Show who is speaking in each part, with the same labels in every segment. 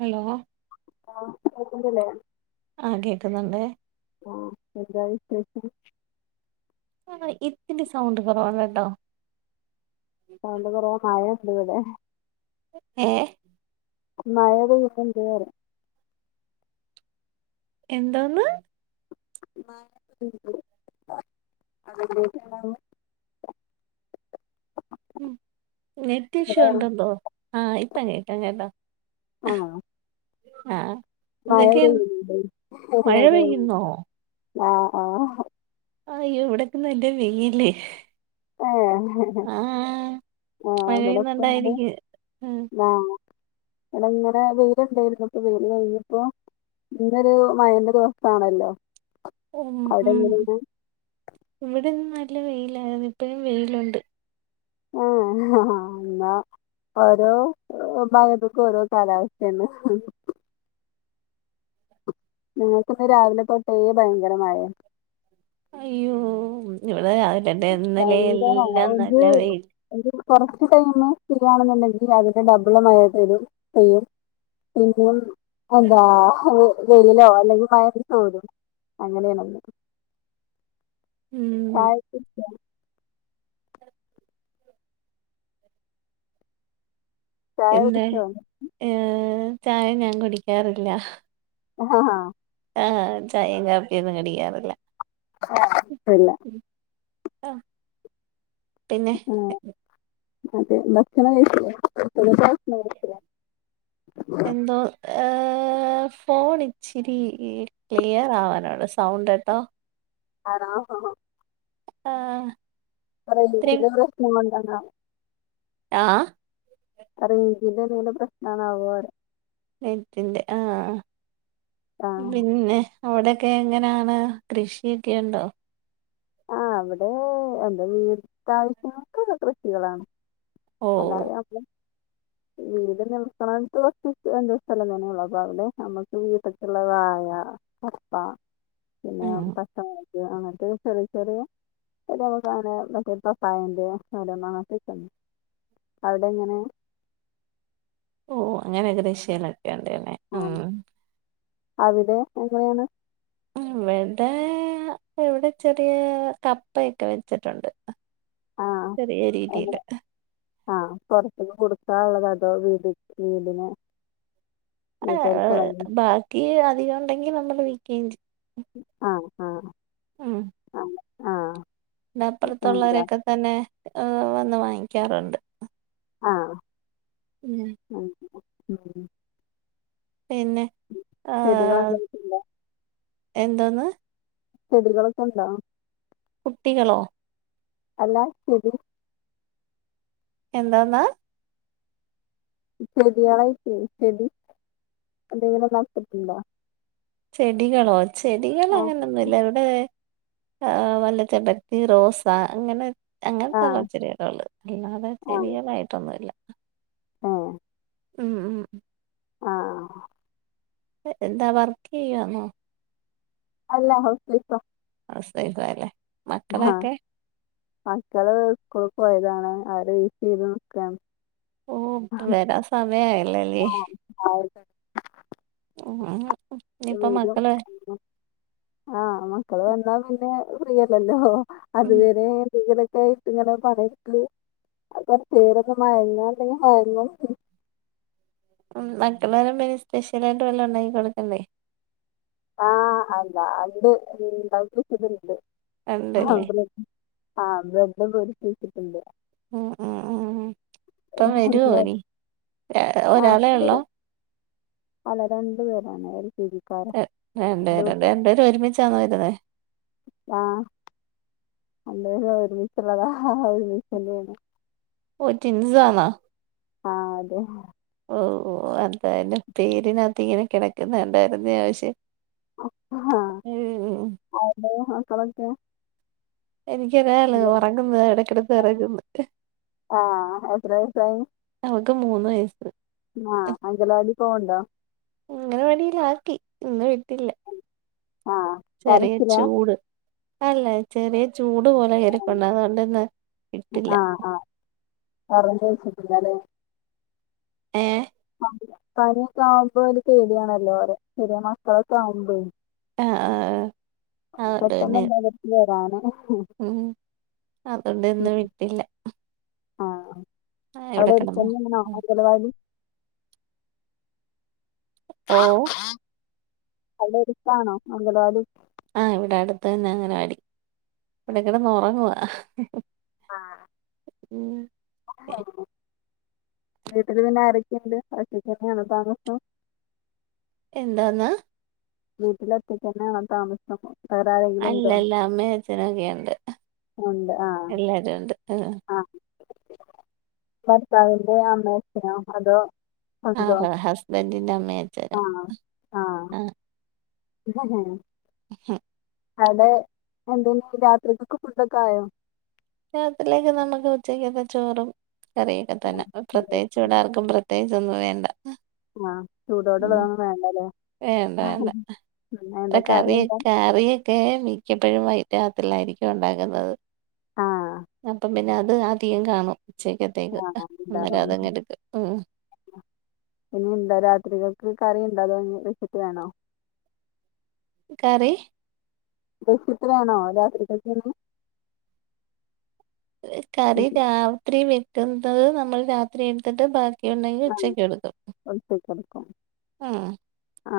Speaker 1: Hello
Speaker 2: ആഹ് കേക്ക്ന്ന്ല്ലേ
Speaker 1: ആഹ് കേൾക്കുന്നുണ്ട്
Speaker 2: ആഹ് എന്താ വിശേഷം
Speaker 1: ആഹ് ഇത്തിരി സൗണ്ട് കുറവല്ല ട്ടോ
Speaker 2: സൗണ്ട് കുറവ മഴയുണ്ട് ഇവിടെ
Speaker 1: ഏഹ്
Speaker 2: മയപെയ്യ്ന്ന്ണ്ട്റിയ.
Speaker 1: എന്തോന്ന്
Speaker 2: മാ [unintelligible]
Speaker 1: [inaudible] ഉം നെറ്റ്
Speaker 2: ഇവിടെ
Speaker 1: ഇഷ്യൂ എന്തൊണ്ടോ ആഹ് ഇപ്പം കേക്കാം കേൾകാം
Speaker 2: ആണോ
Speaker 1: ആഹ്
Speaker 2: മഴ പെയ്യ്ണ്ട് അതാ
Speaker 1: പെയ്യുന്നോ
Speaker 2: ആഹ് ആഹ്
Speaker 1: ആയ്യാേ വെടാെക്കെ നല്ല വെയ്ല്
Speaker 2: ഏഹ്
Speaker 1: മഴ
Speaker 2: ആഹ് ഇവിടെപ്പോ എങ്ങനെയാ
Speaker 1: പെയ്യുന്നുണ്ടായിരിക്കും ഉം
Speaker 2: ആഹ് വെടെങ്ങെനെ വെയ്ല്ണ്ടേര്ന്നു ഇപ്പ വെ വെയ്ല്‌പ്പോ ഇന്നൊരു മഴന്റെ ദിവസാണല്ലൊ
Speaker 1: ഉം ഉം ഇവിടെന്ന് നല്ല വെയിലായിരുന്നു ഇപ്പഴും വെയിലുണ്ട്
Speaker 2: ഏഹ് എന്താ ഓരോ ഭാഗത്ത്ക്കും ഓരോ കാലാവസ്ഥോണ്. ഞങ്ങക്ക്ന്ന് രാവിലെ തൊട്ടേ ഭയങ്കര മഴയാ
Speaker 1: അയ്യോ ഇവിടെ രാവിലെ ഇട്ട് ഇന്നലെ
Speaker 2: ഭയങ്കര
Speaker 1: എല്ലാം
Speaker 2: ഒരു
Speaker 1: നല്ല വെയില
Speaker 2: ഒരു കുറച്ച് ടൈംമ് ഫ്രീയാണെന്നുണ്ടെങ്കില് അതിന്റെ ഡബിള് തരും പെയ്യും പിന്നും എന്താ വെയിലിലൊ അല്ലെങ്കി വയറി [unintelligible] [unintelligible] അങ്ങനെയാണല്ലെ
Speaker 1: [unintelligible] ഉം
Speaker 2: [inaudible] ചായ
Speaker 1: എന്തെ
Speaker 2: കുടിച്ചോ
Speaker 1: ഏ, ചായ ഞാൻ കുടിക്കാറില്ല
Speaker 2: ആഹ ഹ ആഹാ
Speaker 1: ആഹ ചായയും കാപ്പി ഒന്നും കടിക്കാറില്ല,
Speaker 2: ഇല്ല
Speaker 1: ആഹ പിന്നെ
Speaker 2: ആ, [unintelligible]
Speaker 1: എന്തോ എആ ഫോൺ ഇച്ചിരി ക്ലിയർ ആവാനോണ്ട് സൗണ്ട് എട്ടോ
Speaker 2: ആണോ ആഹാ
Speaker 1: ആഹ
Speaker 2: റേഞ്ച് ന്റെ പ്രശ്നം കൊണ്ടണ
Speaker 1: ആഹ
Speaker 2: റേഞ്ച് ന്റെ എന്തേലും പ്രശ്നം ആണോ [inaudible]
Speaker 1: നെറ്റിൻന്റെ ആഹ
Speaker 2: ആ
Speaker 1: പിന്നെ അവിടെക്കെ എങ്ങനെ ആണ് കൃഷി ഒക്കെയുണ്ടോ
Speaker 2: ആഹ അവിടെ എന്താ വീട്ടാവശ്യങ്ങൾക്കക്കെ കൃഷികളാണ്
Speaker 1: ഓഹ്
Speaker 2: അല്ലാതെ അ
Speaker 1: [unintelligible]
Speaker 2: വീട് നിൽക്കണം തോ എന്ത സ്ഥല തനെയ ഉള്ളപ്പ അവിടെ നമ്മുക്ക് വീട്ടൊക്കെുള്ളതായാ കപ്പ പിന്നെ
Speaker 1: ആഹ്
Speaker 2: പച്ചമുളക് അങ്ങനത്തെ ചെ ചെറിയ നമുക്ക് അങ്ങനെ മറ്റേ പത്തായന്റെ അടെന്ന അങ്ങക്ക അവിടെ എങ്ങനെ
Speaker 1: ഓ അങ്ങനെ കൃഷികളെക്കെ ഉണ്ടന്നെ
Speaker 2: ആ, അവിടെ എങ്ങനെയാണ്
Speaker 1: ഇവിടെ ഇവിടെ ചെറിയ കപ്പയൊക്കെ വെച്ചിട്ടുണ്ട് ചെറിയരീതിയില്
Speaker 2: ആഹ പുറത്തന്ന് കൊടുക്കാ ഉള്ളത് അതോ വീട് വീടിന്
Speaker 1: ആഹാ
Speaker 2: വീട്ടുകാർക്കുള്ള
Speaker 1: ബാക്കി അധികം ഉണ്ടെങ്കിൽ നമ്മള് വിക്കുകയും ചെയ്യും
Speaker 2: ആഹ് ആഹ ആഹ ആഹ
Speaker 1: പിന്നെ അപ്പുറത്തുള്ളവരൊക്കെ തന്നെ വന്ന് വാങ്ങിക്കാറുണ്ട്
Speaker 2: ആഹ്
Speaker 1: ഉം
Speaker 2: ഉം
Speaker 1: പിന്നെ ഏഹ്
Speaker 2: ചെടികളെന്താ
Speaker 1: എന്തോന്ന്.
Speaker 2: ചെടികളൊക്കെ ഉണ്ടോ.
Speaker 1: കുട്ടികളോ
Speaker 2: അല്ലാ ചെടി.
Speaker 1: എന്താന്ന്.
Speaker 2: ചെട്യാളായ്റ്റെ ചെടി. എന്തെങ്കിലും നട്ടിട്ട്ണ്ടോ.
Speaker 1: ചെടികളോ ചെടികള്
Speaker 2: ആഹ്
Speaker 1: അങ്ങനൊന്നുല്ല. ഹ് വല്ല ചമ്പരത്തി റോസ അങ്ങനെ അങ്ങൻത്തെള്ള
Speaker 2: ആഹ്
Speaker 1: ചെടികളെ ഉള്ളെത്, അല്ലാതെ ചെടികളായിട്ടൊന്നുല്ല.
Speaker 2: ആ
Speaker 1: ഉം ഉം
Speaker 2: ആഹ്
Speaker 1: എന്താ വർക്ക് ചെയ്യാന്നോ
Speaker 2: അല്ല ഹൗസ് വൈഫ
Speaker 1: ഹൗസ് വൈഫാല്ലേ
Speaker 2: ആഹ്
Speaker 1: മക്കളൊക്കെ
Speaker 2: മാക്കള് സ്കൂള്ക്ക് പോയതാണ്. അവരെ വെയ്റ്റ് ചെയ്ത് നീക്കാണ്.
Speaker 1: ഓ വരാ സമയായല്ലല്ലേ.
Speaker 2: ആഹ് ആയി.
Speaker 1: ഇഞ്ഞിപ്പോ മക്കള്.
Speaker 2: ആഹ് മക്കള് വന്നാ പിന്നെ ഫ്രീയല്ലല്ലോ
Speaker 1: ഉം
Speaker 2: അതുവരെ. ഇങ്ങനൊക്കായിട്ട്ങ്ങനെ പറയുംക്ക്. അയ്ന്റെ പേരൊന്ന് മയങ്ങാ ഇണ്ടെങ്കി മയങ്ങും
Speaker 1: മക്കൾവരുമ്പോ സ്പെഷ്യലായിട്ട് വല്ലൊ ഉണ്ടാക്കി കൊടുക്കെണ്ടേ.
Speaker 2: ആഹ് അല്ല ഇണ്ട് ഉണ്ടാക്കി വെച്ചത് ഇണ്ട്. ആഹ്
Speaker 1: ഉണ്ടല്ലേ
Speaker 2: ബ്രെഡ് പൊരിച്ച് വെച്ചിട്ടുണ്ട്.
Speaker 1: ഉം ഉം ഉം ഇപ്പം വരോ
Speaker 2: ആഹ്
Speaker 1: ഇനി ഒരാളെ
Speaker 2: അപ്പൊ
Speaker 1: ഉള്ളോ?
Speaker 2: വരും അല്ല രണ്ടു പേരാണ് എൽ കേ ജി.
Speaker 1: രണ്ട് പേര് രണ്ട് രണ്ട്പേരു ഒരുമിച്ചാ ന്നൊ എഴുത്ണത്.
Speaker 2: ആഹ്. രണ്ട് പേരും ഒരുമിച്ചുള്ളതാ അവര് ഒരുമിച്ച
Speaker 1: ഒഹ് ട്വിൻസ് ആണോ?
Speaker 2: ആഹ് അതെ.
Speaker 1: ഓഹ് ഓഹ് അ എന്തായാലും പേരിനകത്ത് ഇങ്ങനെ കെടക്കുന്ന കണ്ടായിരുന്നെ പക്ഷെ. [unintelligible]
Speaker 2: ഹലൊ മക്കളൊക്കെ
Speaker 1: എനിക്കൊരാള്
Speaker 2: ഇല്ലേ?
Speaker 1: ഒറങ്ങുന്ന എടക്കെടക്ക് ഉറങ്ങുന്നു.
Speaker 2: ആഹ് എത്ര വയസായി
Speaker 1: അവക്ക് മൂന്ന് വയസ്സ്.
Speaker 2: ആഹ് അഗലവാടി പോവ്ണ്ടോ?
Speaker 1: അംഗലവാടീലാക്കി. ഇന്ന് വിട്ടില്ല.
Speaker 2: ആഹ്
Speaker 1: ചെറിയ
Speaker 2: കരച്ചിലാ
Speaker 1: ചൂട് അല്ല ചെറിയ ചൂട് പോലെ. കൊണ്ടാവണ്ടന്ന് വിട്ടില്ല.
Speaker 2: ആഹ്. പറഞ് വെച്ചിട്ടില്ലാലെ.
Speaker 1: ഏഹ്.
Speaker 2: പനിയൊക്കെ ആകുമ്പോ ഒരു പേടിയാണലോ ചെറിയ മക്കളൊക്കെ ആകുമ്പോഴ്.
Speaker 1: ആഹ് ആഹ് അതുകൊണ്ട്
Speaker 2: പെട്ടെന്ന്
Speaker 1: പിന്നെ
Speaker 2: ണ്ടകത്തി വരാനാ.
Speaker 1: ഉം അതുകൊണ്ട് ഇന്നും വിട്ടില്ല.
Speaker 2: ആഹ്
Speaker 1: ആഹ് ഇവിടെ
Speaker 2: അവിടെ
Speaker 1: കിടന്നോ
Speaker 2: എടുത്തന്നെയാണോ അംഗനവാടി.
Speaker 1: ഓഹ്.
Speaker 2: അവിടെ എടുത്താണൊ ആഗലവാടി.
Speaker 1: ആഹ് ഇവിടെ അടുത്ത് തന്നെ അങ്ങനവാടി ഇവിടെക്കെടെന്ന് ഒറങ്ങുവ. ഉം.
Speaker 2: വീട്ടിൽ പിന്നെ ആരക്കെയുണ്ട് ഒറ്റകെന്നയാണോ താമസം.
Speaker 1: എന്തോന്ന.
Speaker 2: വീട്ടിൽ ഒറ്റകെനെയാണോ താമസം. [unintelligible]
Speaker 1: അല്ല അല്ല അമ്മേഛനൊക്കെണ്ട്
Speaker 2: ഉണ്ട് ആഹ്
Speaker 1: എല്ലാരും ഒണ്ട്.
Speaker 2: ആഹ് ഭർത്താവിന്റെ അമ്മ അഛനോ അതോ? സ്വന്തോ
Speaker 1: ആഹ് ഹസ്ബൻഡിന്റെ അമ്മയും അച്ഛനും
Speaker 2: ആഹ് ആഹ്. ഇതന്നെയാണ്.
Speaker 1: ഹേ-
Speaker 2: അടെ എന്ത രാത്രികൊക്കെ ഫുടോക്കെ ആയോ.
Speaker 1: രാത്രിലേക്ക് നമ്മുക്ക് ഉച്ചയ്ക്കത്തെ ചോറും. കറിയൊക്കെ തന്നെ പ്രത്യേകിച്ച് ഇവിട
Speaker 2: ഫുഡൊക്കെ
Speaker 1: ആർക്കും പ്രത്യേകിച്ചോന്നും വേണ്ട.
Speaker 2: ആഹ്
Speaker 1: ഉം
Speaker 2: ചൂടോടെള്ളതൊന്നും വേണ്ടല്ലേ.
Speaker 1: വേണ്ട വേണ്ട
Speaker 2: ഉം എന്താ
Speaker 1: ഇതാ
Speaker 2: കറി എന്താ?
Speaker 1: കറിയൊക്കെ. കറിയക്കെ മിക്കപ്പഴും വൈ രാത്രിലായിരിക്കും ഒണ്ടാക്കുന്നത്
Speaker 2: ആഹ്
Speaker 1: അപ്പൊ പിന്നെ അത് അധികം കാണും ഉച്ചക്കത്തേക്ക്
Speaker 2: ആഹ്
Speaker 1: അന്നരം അതങ്ങ് എടുക്കും‌ ഉം
Speaker 2: ഇന്ന് ഇന്ത രാത്രികക്ക് കറി ഇണ്ട അതോ നി വെച്ച്ട്ട് വേണോ
Speaker 1: കറി
Speaker 2: വെച്ച്ട്ട് വേണോ രാത്രിക്ക്‌ കറി
Speaker 1: കറി രാത്രി വെക്കുന്നത് നമ്മൾ രാത്രി എടുത്തട്ട് ബാ ക്കി ഒണ്ടെങ്കി ഉച്ചക്കെടുക്കും
Speaker 2: പോയ്‌ കടുപ്പം
Speaker 1: ആഹ്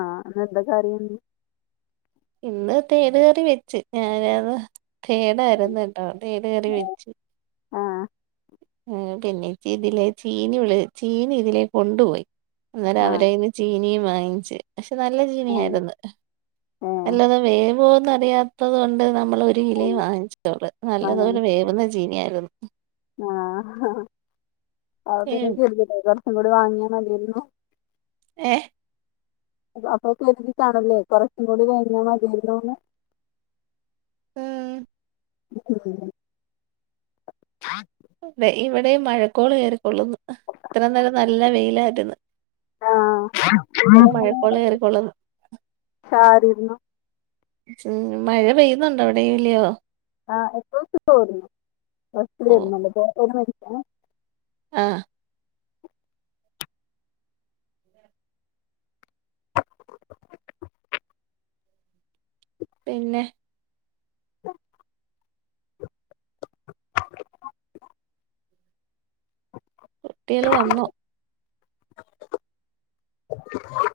Speaker 2: ആഹ് ഇന്ന് എന്താ കറിം
Speaker 1: ഇന്ന് തേട് കറി വെച്ച് ഞാനത് തേടാര്ന്ന് കെട്ടോ തേട്കറി വെച്ചു.
Speaker 2: ആഹ്
Speaker 1: പിന്നേച്ചി ഇതിലെ ചീനി വ്ള് ചീനി ഇതിലേ കൊണ്ട്പോയി അന്നേരം
Speaker 2: ആഹ്
Speaker 1: അവരെ കയ്യീന്ന് ചീനിയും വാങ്ങിച്ച് പക്ഷെ നല്ല
Speaker 2: ആഹ്
Speaker 1: ചീനിയാര്ന്ന്
Speaker 2: ഏഹ്
Speaker 1: നല്ലത് വേവ്വൊന്ന് അറിയാത്തത്കൊണ്ട് നമ്മള് ഒര് കിലെ വാങ്ങിച്ചിട്ടൊള്
Speaker 2: ആഹ്
Speaker 1: നല്ലതുപോലെ വേവ്ന്ന ചീനിയാര്ന്ന്
Speaker 2: ആഹ് അഹ് അ
Speaker 1: ഉം
Speaker 2: പിന്നക്കെ ഇടിക്കണ്ടേ കൊറച്ചും കൂടി വാങ്ങിയാമതിയെരുന്നു
Speaker 1: ഏഹ്
Speaker 2: അപ്പൊ കരുതിട്ടാണല്ലേ കൊറച്ചും കൂടി വാങ്ങിയ മതിയാരുന്നൂന്ന്
Speaker 1: ആഹ് വ്ടെ ഇവ്ടേം മഴക്കോള് കെറിക്കൊള്ള്ന്ന് ഇത്ര നേരം നല്ല വെയിലാര്ന്ന്
Speaker 2: ആഹ് ഇവിടങ്ങനെ
Speaker 1: കേറിക്കോളും
Speaker 2: ചാറീര്ന്നു
Speaker 1: മഴ പെയ്യുന്നൊണ്ടോ അവിടെയും ഇല്ലിയോ
Speaker 2: ആഹ എപ്പോ [unintelligible] ബസ്സ് ഇതിലെ
Speaker 1: ഓ
Speaker 2: വെരുന്നുണ്ട്‌പ്പോ ഇപ്പൊ എവ്ട്ന്നാ വെര്ന്നെ
Speaker 1: ആഹ് പിന്നെ
Speaker 2: ടും [unintelligible]
Speaker 1: കുട്ടികള് വന്നോ
Speaker 2: ഹ്ഹ് വന്നക്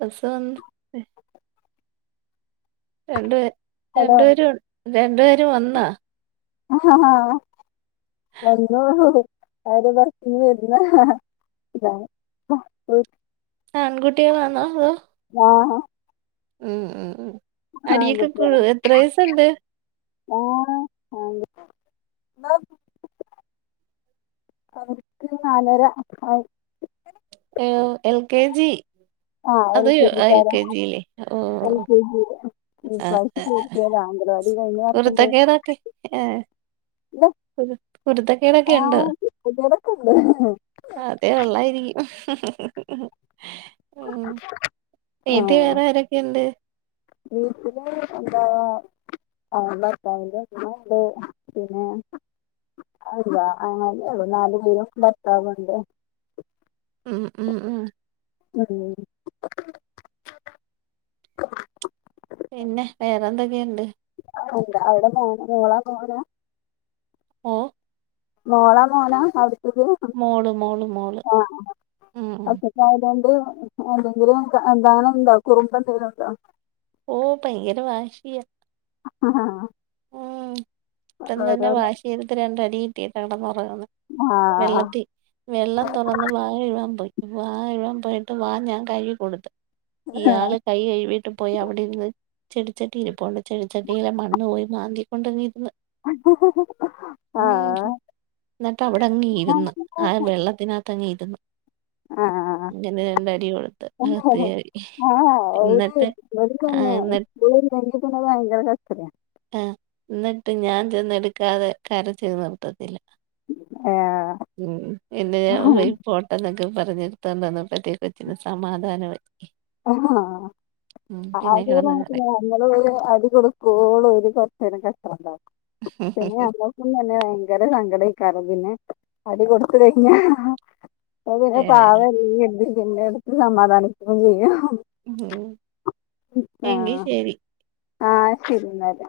Speaker 1: ബസ്സ് വന്ന് രണ്ട് പേ
Speaker 2: ഹലോ
Speaker 1: രണ്ടു പേരും രണ്ടു പേരു വന്നാ
Speaker 2: ആഹ് വന്നു അവര് ബസ്സിന് വരുന്ന ഹഹ സ്സിലാണ് [unintelligible]
Speaker 1: ആൺകുട്ടികളാന്നോ അതോ
Speaker 2: ആഹ്
Speaker 1: ഉം ഉം ഉ അടിയെക്ക
Speaker 2: ആൺകുട്ടികളാ
Speaker 1: കൂടുവോ എത്ര വയസൊണ്ട്
Speaker 2: [unintelligible] അവർക്ക് നാലര ആ
Speaker 1: എ ഒ എൽ കെ ജി
Speaker 2: ആഹ്
Speaker 1: അതോ യു
Speaker 2: കെ
Speaker 1: എൽ
Speaker 2: ജിക്കാര
Speaker 1: കെ ജി ലെ അ ഓ ഓ
Speaker 2: എൽ കെ ജി
Speaker 1: ഓ ഓ അ
Speaker 2: ഇപ്രാവശ്യം ചേർത്തിയതാ അംഗനവാടി കഴിഞ്ഞ വർഷം പോയി
Speaker 1: കുരുത്തക്കേട് ഒക്കെ ഹ്
Speaker 2: ഇല്ല
Speaker 1: കുരു കുരുത്തക്കേടൊക്കെ
Speaker 2: ആ
Speaker 1: ഇണ്ട്
Speaker 2: കുട്ടികളൊക്കെ ഉണ്ട്
Speaker 1: ആഹ് അതെ ഒള്ളായിരിക്കും ഉം വീട്ടിൽ വേറെ ആരൊക്കെ ഒണ്ട്
Speaker 2: വീട്ടില ന്താ ആഹ് ബർത്താവിന്റ ഉമ്മ ഒണ്ട് പിന്നെ അതല്ല അങ്ങനെ ഒള്ളു നാല് മൂന്ന് ഭർത്താവോണ്ട്.
Speaker 1: ആഹ് ആഹ് ആഹ്
Speaker 2: [unintelligible]
Speaker 1: പിന്നെ വേറെന്തൊക്കേണ്ട്?
Speaker 2: അവിട്ണ്ട അവ്ടെ മോ മോളാ മോനാ?
Speaker 1: ഏഹ്
Speaker 2: മോളാ മോനാ അവ്ട്ത്തത്?
Speaker 1: മോള് മോള് മോള് ആഹ്ആഹ്.
Speaker 2: തായ്‌ലൻ്റ്റ് എന്തെങ്കിലു എന്താണുണ്ടോ കുറുബെന്തെലുണ്ടോ?
Speaker 1: ഓഹ് പയങ്കരവാശിയാ.
Speaker 2: ആഹ്ഹ
Speaker 1: ഉം ഇപ്പതന്നെ വാശിയെടുത്ത് രണ്ടടി കിട്ടി കടന്നൊറങ്ങണ്.
Speaker 2: ആ
Speaker 1: വെള്ളത്തി വെള്ളം തുറന്ന് വാ കെഴ് കാൻ പോയി. വാഴയ്പോയിട്ട് വാ ഞാൻ കഴുകി കൊടുത്ത് ഇയാള് കൈ കഴിവീട്ട് പോയി അവിടിരുന്ന് ചെടിച്ചട്ടിയിരിപ്പുണ്ട് ചെടിച്ചട്ടിയിലെ മണ്ണ് പോയി മാന്തി. [unintelligible] ന്നാ
Speaker 2: ആ
Speaker 1: ന്നിട്ടവിടെങ്ങീരുന്ന് ആ വെള്ളത്തിന ട്ടങ്ങിയിരുന്നു.
Speaker 2: ആഹ്
Speaker 1: കൊടുത്ത്
Speaker 2: ആഹ് ആ
Speaker 1: അകത്ത് കേറി
Speaker 2: ആഹ് ഓര്
Speaker 1: എന്നിട്ട് ആ
Speaker 2: ഓര്ക്കെന്നെ [unintelligible]
Speaker 1: എന്നിട്ട് ആഹ് ന്നിട്ട് ഞാൻ ചെന്നിട്ക്കാതെ കരച്ചിൽ നിർത്തത്തില്ല.
Speaker 2: ഏ,
Speaker 1: ഉം പിന്നെ ഓയി പോട്ടേന്നൊക്കെ പറഞ്ഞ് ഇടുത്തോണ്ടന്നപ്പത്തേകൊച്ചിന് സമാധാനായി.
Speaker 2: ആഹ്ഹ
Speaker 1: ഉം കിടന്ന്
Speaker 2: ആതൂരാത്തില ഇങ്ങള് ഓല് അടി കൊടുക്കോള്ളോര് കൊറ്ച്ചേരം കച്ചറുണ്ടാക്കും. പിന്നെ
Speaker 1: കരയും
Speaker 2: ഞ ൻക്കും തന്നെ ഭയങ്കര സങ്കടയ്ക്കാരം പിന്നെ. അടി കൊടുത്തു കഴിഞ്ഞ. അപ്പൊ പിന്നെ പാവല്ലെരുതി പിന്നെടുത്ത് സമാധാനിക്കുകയും ചെയ്യും.
Speaker 1: ഉം എങ്കി ശരി.
Speaker 2: ആഹ് ശരി ന്നാല്.